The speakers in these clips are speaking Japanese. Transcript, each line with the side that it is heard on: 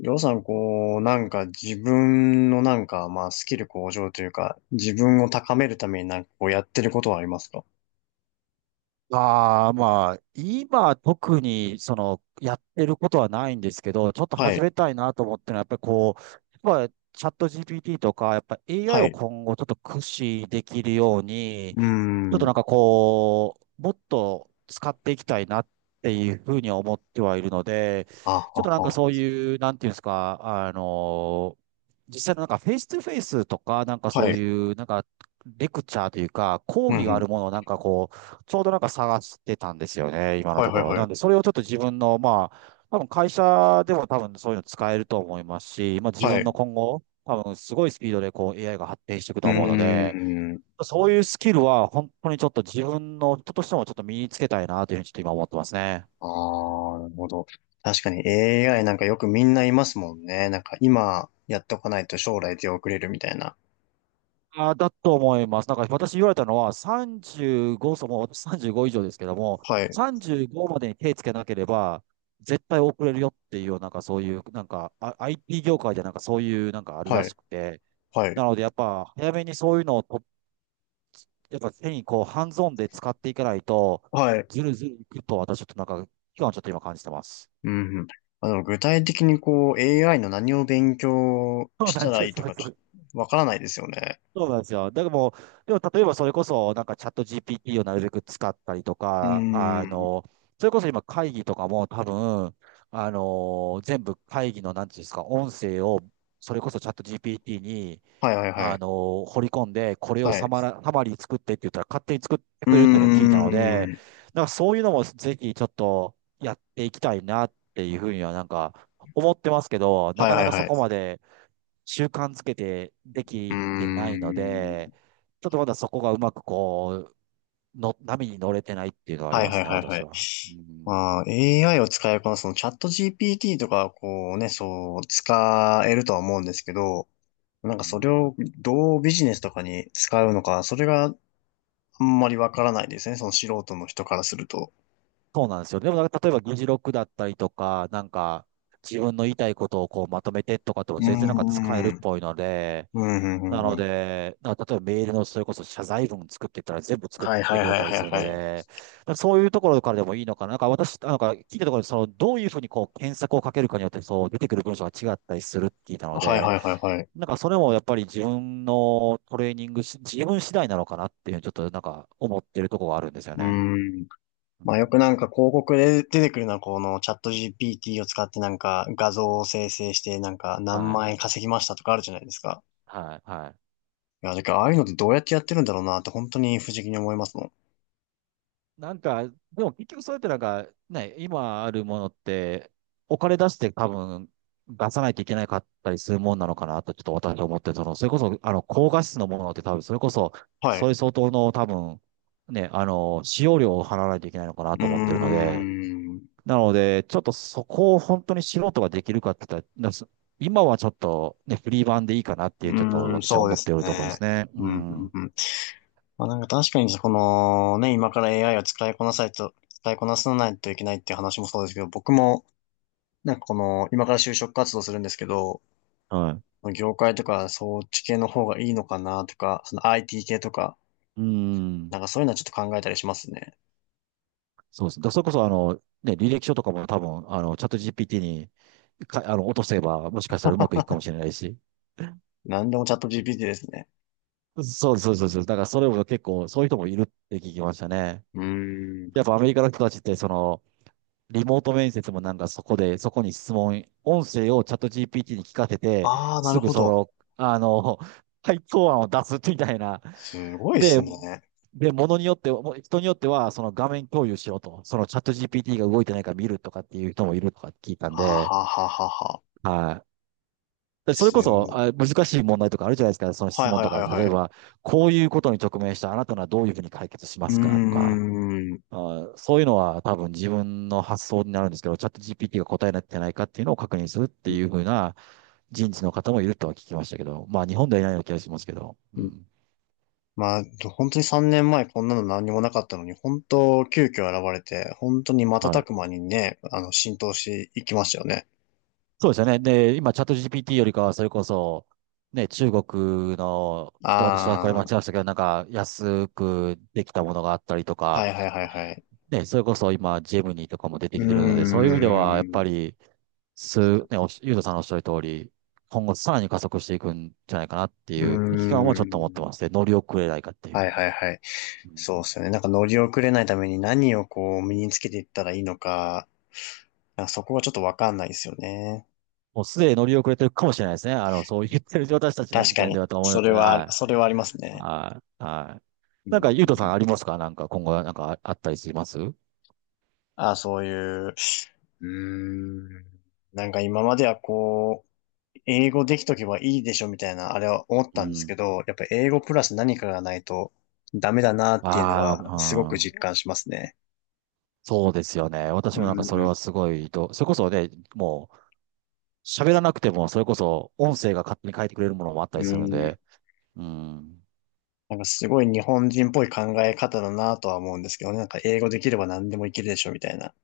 left: りょうさん、こう、なんか自分のなんか、まあ、スキル向上というか、自分を高めるためになんかこうやってることはありますか？
right: ああ、まあ、今特にその、やってることはないんですけど、ちょっと
left: は
right: 始
left: い。
right: めたいなと思ってるのは、やっぱりこう、やっぱチャット GPT とか、やっぱ AI
left: は
right: を
left: い。
right: 今後ちょっと駆使できるように、
left: うー
right: ちょっと
left: ん。
right: なんかこう、もっと使っていきたいなっていうふうには思ってはいるので、
left: あ、
right: ちょっ
left: あ、
right: となんか
left: あ。
right: そういう、なんていうんですか、あの、実際のなんかフェイストゥフェイスとか、なんかそ
left: は
right: う
left: い。
right: いう、なんかレクチャーというか、講
left: うん、
right: 義
left: う
right: があ
left: ん。
right: るものをなんかこう、ちょうどなんか探してたんですよね、今の
left: はい、
right: と
left: はい、
right: ころ。
left: は
right: なん
left: い。
right: で、それをちょっと自分の、まあ、多分会社でも多分そういうの使えると思いますし、まあ自
left: はい。
right: 分の
left: う
right: 今後、多分すごいスピードでこう AI が発展していくと思うの
left: ー
right: で、
left: ん。
right: そういうスキルは本当にちょっと自分の人としてもちょっと身につけたいなというふうにちょっと今思ってますね。
left: ああ、なるほど。確かに AI なんかよくみんないますもんね。なんか今やっとかないと将来出遅れるみたいな。
right: あー、だと思います。なんか私言われたのは35、そうもう私35以上ですけども、
left: はい。
right: 35までに手つけなければ絶対遅れるよっていうような、なんかそういう、なんか IT 業界でなんかそういうなんかあるら
left: はい。
right: しくて、
left: はい。
right: なのでやっぱ早めにそういうのをと、やっぱ手にこうハンズオンで使っていかないと、
left: はい。
right: ずるずるいくと私ちょっとなんか期間をちょっと今感じてます。
left: うんうん。あの、具体的にこう、AI の何を勉強
right: そう
left: し
right: なん
left: た
right: です
left: らい
right: よ。
left: い
right: そ
left: と
right: う
left: か、
right: そ
left: ち
right: う
left: ょっとわからないですよね。
right: そうなんですよ。だからもう、でも例えばそれこそ、なんかチャット GPT をなるべく使ったりと
left: うー
right: か、
left: ん。
right: それこそ今会議とかも多分、全部会議の、なんていうんですか、音声を、それこそチャット GPT に、
left: はいはいはい。
right: 掘り込んで、これを
left: はい。
right: サマリー作ってって言ったら勝手に作って
left: うー
right: くれるっても聞いたので、
left: ん。
right: なんかそういうのもぜひちょっとやっていきたいなっていうふうにはなんか思ってますけど、な
left: はい
right: か
left: は
right: な
left: い
right: か
left: は
right: そ
left: い。
right: こまで、習慣つけてで
left: うー
right: きてないの
left: ん。
right: で、ちょっとまだそこがうまくこう、の、波に乗れてないっていうのはあり
left: はい
right: ま
left: は
right: す
left: い
right: ね、
left: はいは
right: 私
left: い。
right: は。うん。
left: まあ、AI を使えば、そのチャット GPT とか、こうね、そう、使えるとは思うんですけど、なんか
right: う
left: それ
right: ん。
left: をどうビジネスとかに使うのか、それがあんまりわからないですね。その素人の人からすると。
right: そうなんですよ。でもなんか、例えば議事録だったりとか、なんか、自分の言いたいことをこうまとめてとかって
left: う
right: も
left: ー
right: 全然なんか使えるっ
left: ん。
right: ぽいので、
left: うん、う
right: な
left: ん、う
right: の
left: ん。うん
right: で、な例えばメールのそれこそ謝罪文作ってったら全部作っ
left: はいは
right: て
left: い
right: くれ
left: はい
right: たり
left: はい
right: する
left: は
right: の
left: い。
right: で、そういうところからでもいいのかな。なんか私、なんか聞いたところで、その、どういうふうにこう検索をかけるかによって、そう出てくる文章が違ったりするって聞いたの
left: はい
right: で、
left: はいはいはい。
right: なんかそれもやっぱり自分のトレーニングし、自分次第なのかなっていうふうにちょっとなんか思ってるところがあるんですよ
left: うー
right: ね。
left: ん。
right: う
left: まあよく
right: ん。
left: なんか広告で出てくるのはこのチャット GPT を使ってなんか画像を生成してなんか何
right: はい。
left: 万円稼ぎましたとかあるじゃないですか。
right: はい。はい。
left: いや、だからああいうのってどうやってやってるんだろうなって本当に不思議に思いますもん。
right: なんか、でも結局それってなんか、ね、今あるものって、お金出して多分出さないといけなかったりするもんなのかなと、ちょっと私は思って、その、それこそ、高画質のものって多分、それこそ、
left: はい。
right: そ
left: う
right: れ相当の多分、ね、使用料を払わないといけないのかな
left: ー
right: と思ってるので、
left: ん。う
right: なので、ちょっとそこを本当に素人ができるかって言ったら、なす今はちょっとね、フリー版でいいかなっていう、ちょっと
left: ーん、
right: 私は
left: そうで
right: 思ってい
left: す
right: るところで
left: ね。
right: すね。う
left: うん、うん、
right: ん。
left: うん。まあなんか確かにこのね、今から AI を使いこなさないといけないっていう話もそうですけど、僕もなんかこの、今から就職活動するんですけど、
right: はい。
left: 業界とかそっち系の方がいいのかなとか、その IT 系とか、
right: う
left: な
right: ん。
left: んかそういうのはちょっと考えたりしますね。
right: そうです。だからそれこそ、ね、履歴書とかも多分、チャット GPT にか、落とせば、もしかしたらうまくいくかもしれないし。
left: なんでもチャット GPT ですね。
right: そうそうそうそう。だからそれも結構、そういう人もいるって聞きましたね。
left: うーん。
right: やっぱアメリカの人たちって、その、リモート面接もなんかそこで、そこに質問、音声をチャット GPT に聞かせて、
left: ああ、な
right: す
left: る
right: ぐ
left: ほ
right: そ
left: ど。
right: の、あの、回答案を出すみたいな。
left: すごいです
right: で、
left: ね。
right: で、ものによっては、もう人によっては、その画面共有しろと、そのチャット GPT が動いてないか見るとかっていう人もいるとか聞いたん
left: はあ、
right: で、
left: はあはあはあはあ。
right: はい。でそれ
left: す
right: こ
left: ご
right: そ、
left: い。
right: あ、難しい問題とかあるじゃないですか。その
left: は
right: 質
left: い
right: 問
left: はい
right: とか、
left: はい
right: 例
left: は
right: え
left: い。
right: ば、こういうことに直面したあなたならどういうふうに解決しま
left: うー
right: すかとか、
left: ん。
right: あ、そういうのは多分自分の発想になるんですけど、チャット GPT が答えになってないかっていうのを確認するって
left: う
right: い
left: ん
right: うふうな人事の方もいるとは聞きましたけど、まあ日本ではいないような気がしますけど、う
left: うん。
right: ん。
left: まあ、本当に3年前こんなの何にもなかったのに、本当急遽現れて、本当に
right: は
left: 瞬
right: い。
left: く間にね、あの、浸透していきましたよね。
right: そうですよね。で、今チャット GPT よりかはそれこそ、ね、中国の、ちょっと私はこれ
left: あ
right: 間違えましたけど、なんか安くできたものがあったりと
left: は
right: か、
left: いはいはいはい。
right: ね、それこそ今、ジェムニーとかも出
left: う
right: て
left: ー
right: きてるので、そういう意味では、やっ
left: ん。
right: ぱ
left: う
right: り、す、ね、おしゆうとさんのおっしゃる通り、今後さらに加速していくんじゃないかなってい
left: ー
right: う危機感もちょっと持って
left: ん。
right: ます。で乗り遅れないかってい
left: は
right: う。
left: いはいはい。
right: う
left: そうで
right: ん。
left: すよね。なんか乗り遅れないために何をこう身につけていったらいいのか、なんかそこはちょっとわかんないですよね。
right: もうすでに乗り遅れてるかもしれないですね。あの、そう言ってる私たちの
left: 確
right: 時
left: か
right: 点で
left: に。
right: はと思う
left: そ
right: の
left: れ
right: で、
left: は、
right: は
left: それはあります
right: い。
left: ね。
right: はい。はい。
left: う
right: なんか、
left: ん
right: ゆう
left: う
right: とさんあ
left: ん。
right: りますか、なんか、今後はなんかああったりしますう。
left: あ、そういう、うーん。なんか今まではこう、英語できとけばいいでしょみたいな、あれは思ったんです
right: ん。
left: けど、やっぱ英語プラス何かがないとダメだなっていうの
right: ああ、
left: はすごく
right: うん。
left: 実感しますね。
right: そうですよね。私
left: う
right: もなんかそれ
left: ん、
right: はすごいと、それこそね、もう喋らなくても、それこそ音声が勝手に変えてくれるものもあったり
left: う
right: するん
left: ん。
right: で、うん、
left: なんかすごい日本人っぽい考え方だなとは思うんですけどね。なんか英語できれば何でもいけるでしょみたいな。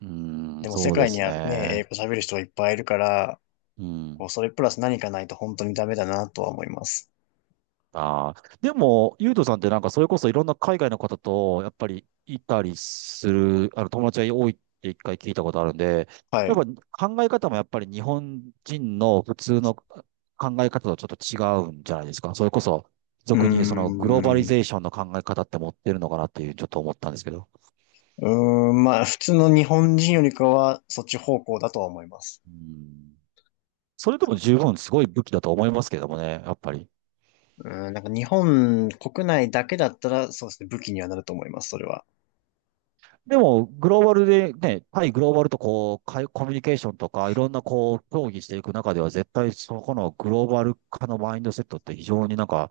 right: うん、
left: でも世
right: そうで
left: 界に
right: す
left: はね、
right: ね。
left: 英語喋る人がいっぱいいるから、
right: う
left: こう、
right: ん。
left: それプラス何かないと本当にダメだなとは思います。
right: ああ。でも、ゆうとさんってなんか、それこそいろんな海外の方と、やっぱりいたりする、友達が多いって一回聞いたことあるんで、
left: は
right: やっ
left: い。
right: ぱ考え方もやっぱり日本人の普通の考え方とちょっと違うんじゃないですか。それこそ、
left: うー
right: 俗に言うそのグローバリ
left: ん。
right: ゼーションの考え方って持ってるのかなっていう、ちょっと思ったんですけど。
left: うーん、まあ、普通の日本人よりかは、そっち方向だとは思います。
right: うん。それでも十分すごい武器だと思いますけどもね、やっぱり。
left: うーん、なんか日本国内だけだったら、そうですね、武器にはなると思います、それは。
right: でも、グローバルでね、対グローバルとこう、かいコミュニケーションとか、いろんなこう、協議していく中では、絶対そこのグローバル化のマインドセットって非常になんか、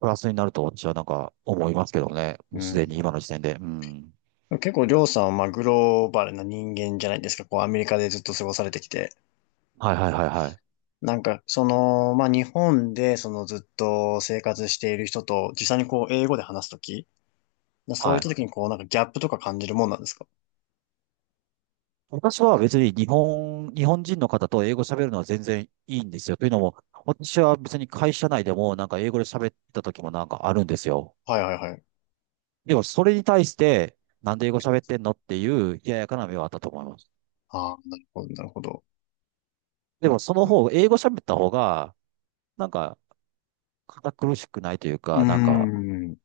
right: プラスになると私はなんか思いますけどね、も
left: う
right: うす
left: ん。
right: でに今の時点で。うん。
left: 結構、りょうさんは、まあ、グローバルな人間じゃないですか。こう、アメリカでずっと過ごされてきて。
right: はいはいはいはい。
left: なんか、その、まあ、日本で、そのずっと生活している人と、実際にこう、英語で話すとき、そう
right: は
left: いった
right: い。
left: ときにこう、なんかギャップとか感じるもんなんですか？
right: 私は別に日本人の方と英語喋るのは全然いいんですよ。というのも、私は別に会社内でもなんか英語で喋った時もなんかあるんですよ。
left: はいはいはい。
right: でも、それに対して、なんで英語喋ってんのっていう冷ややかな目はあったと思います。
left: ああ、なるほど、なるほど。
right: で
left: う
right: も、その方、英語喋った方が、なんか、堅苦しくないという
left: ー
right: か、なんか、
left: ん。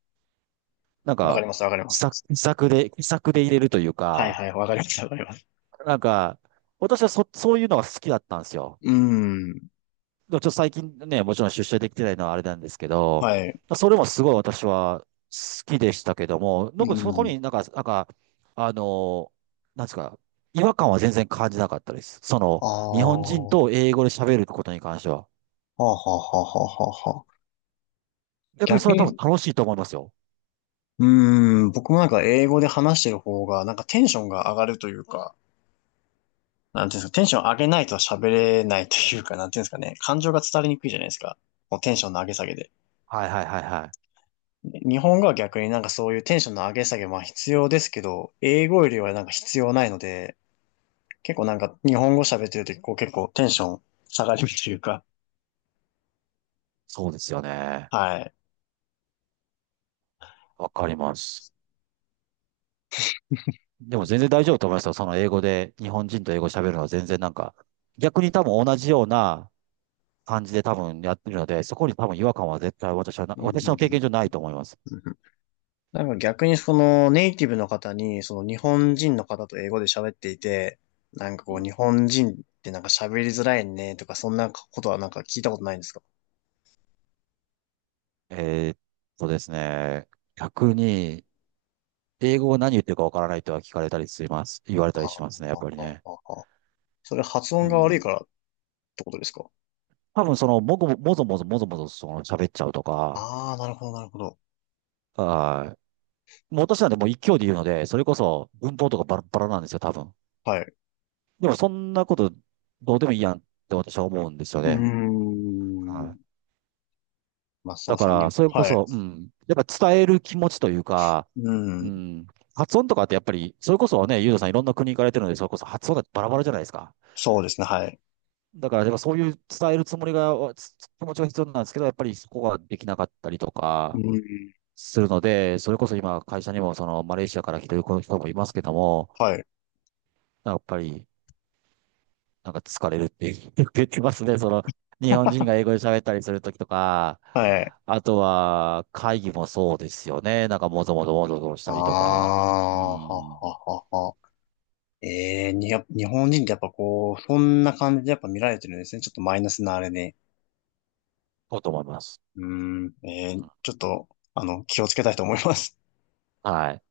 right: なん
left: わか
right: か、
left: ります、わかりま
right: 気さ
left: す。
right: 気さくで、気さくで入れるという
left: はい
right: か、
left: はい、わかります、わかります。
right: なんか、私はそういうのが好きだったんですよ。
left: うーん。
right: でもちょっと最近ね、もちろん出社できてないのはあれなんですけど、
left: はい。う
right: それもすごい私は好きでしたけども、
left: ー
right: なんかそこ
left: ん。
right: になんか、なんか、あの、なんですか、違和感は全然感じなかったです。そ
left: あ
right: の、
left: あ、
right: 日本人
left: は
right: と英語で喋ることに関しては。
left: あはあはあはあはあ。
right: 逆にそ
left: 逆
right: れは多分
left: に、
right: 楽しいと思いますよ。
left: うーん、僕もなんか英語で話してる方が、なんかテンションが上がるというか、なんていうんですか、テンション上げないと喋れないというか、なんていうんですかね、感情が伝わりにくいじゃないですか。このテンションの上げ下げで。
right: はいはいはいはい。
left: で日本語は逆になんかそういうテンションの上げ下げ、は必要ですけど、英語よりはなんか必要ないので、結構なんか日本語喋ってるときこう結構テンション下がるというか、
right: そうですよ ね。
left: はい。
right: わかります。でも全然大丈夫だと思いますよ。その英語で、日本人と英語喋るのは全然なんか、逆に多分同じような感じで多分やってるので、そこに多分違和感は絶対私はな、
left: うん
right: 私
left: う
right: の
left: ん
right: 経験上ないと思います。
left: うん。なんか逆にそのネイティブの方に、その日本人の方と英語で喋っていて、なんか
right: う
left: こう
right: ん。
left: 日本人ってなんか喋りづらいねとかそんなことはなんか聞いたことないんですか？
right: えーっですね、逆に、英語を何言ってるかわからないとは聞かれたりします。言われた
left: あ
right: り
left: あ、
right: しますね、やっぱり
left: あ
right: ね。
left: あ、ああ。それ発
right: う
left: 音が悪い
right: ん。
left: からってことですか？
right: 多分その、もぞもぞもぞもぞその喋っちゃうとか、
left: ああ、なるほど、なるほど。
right: はい。もう私なんてもう一挙で言うので、それこそ文法とかバラバラなんですよ、多分。
left: はい。
right: でもそんなことどうでもいいやんって私は思うんですよ
left: うー
right: ね。は
left: ん。
right: い。
left: まあ、そう
right: だ
left: で
right: か
left: す
right: ら、
left: ね。
right: それこ
left: はい。
right: そ、うん。やっぱ伝える気持ちというか、
left: う
right: う
left: ん。
right: ん。発音とかってやっぱり、それこそね、ユーザさんいろんな国行かれてるので、それこそ発音だってバラバラじゃないですか。
left: そうですね、はい。
right: だから、やっぱそういう伝えるつもりが、つ気持ちが必要なんですけど、やっぱりそこができなかったりと
left: う
right: か
left: ん。
right: するので、それこそ今、会社にもそのマレーシアから来てる子の人もいますけども、
left: はい。
right: やっぱり、なんか疲れるって言ってますね。その、日本人 が英語で喋ったりするときとか、
left: はい。
right: あとは会議もそうですよね。なんかもぞもぞもぞもぞし
left: あ
right: たりとか、う
left: あ、はは
right: ん、
left: はは。ええに、やっぱ日本人ってやっぱこう、そんな感じでやっぱ見られてるんですね。ちょっとマイナスなあれで。
right: こうと思います。
left: うん。ええちょっと、あの、気をつけたいと思います。
right: はい。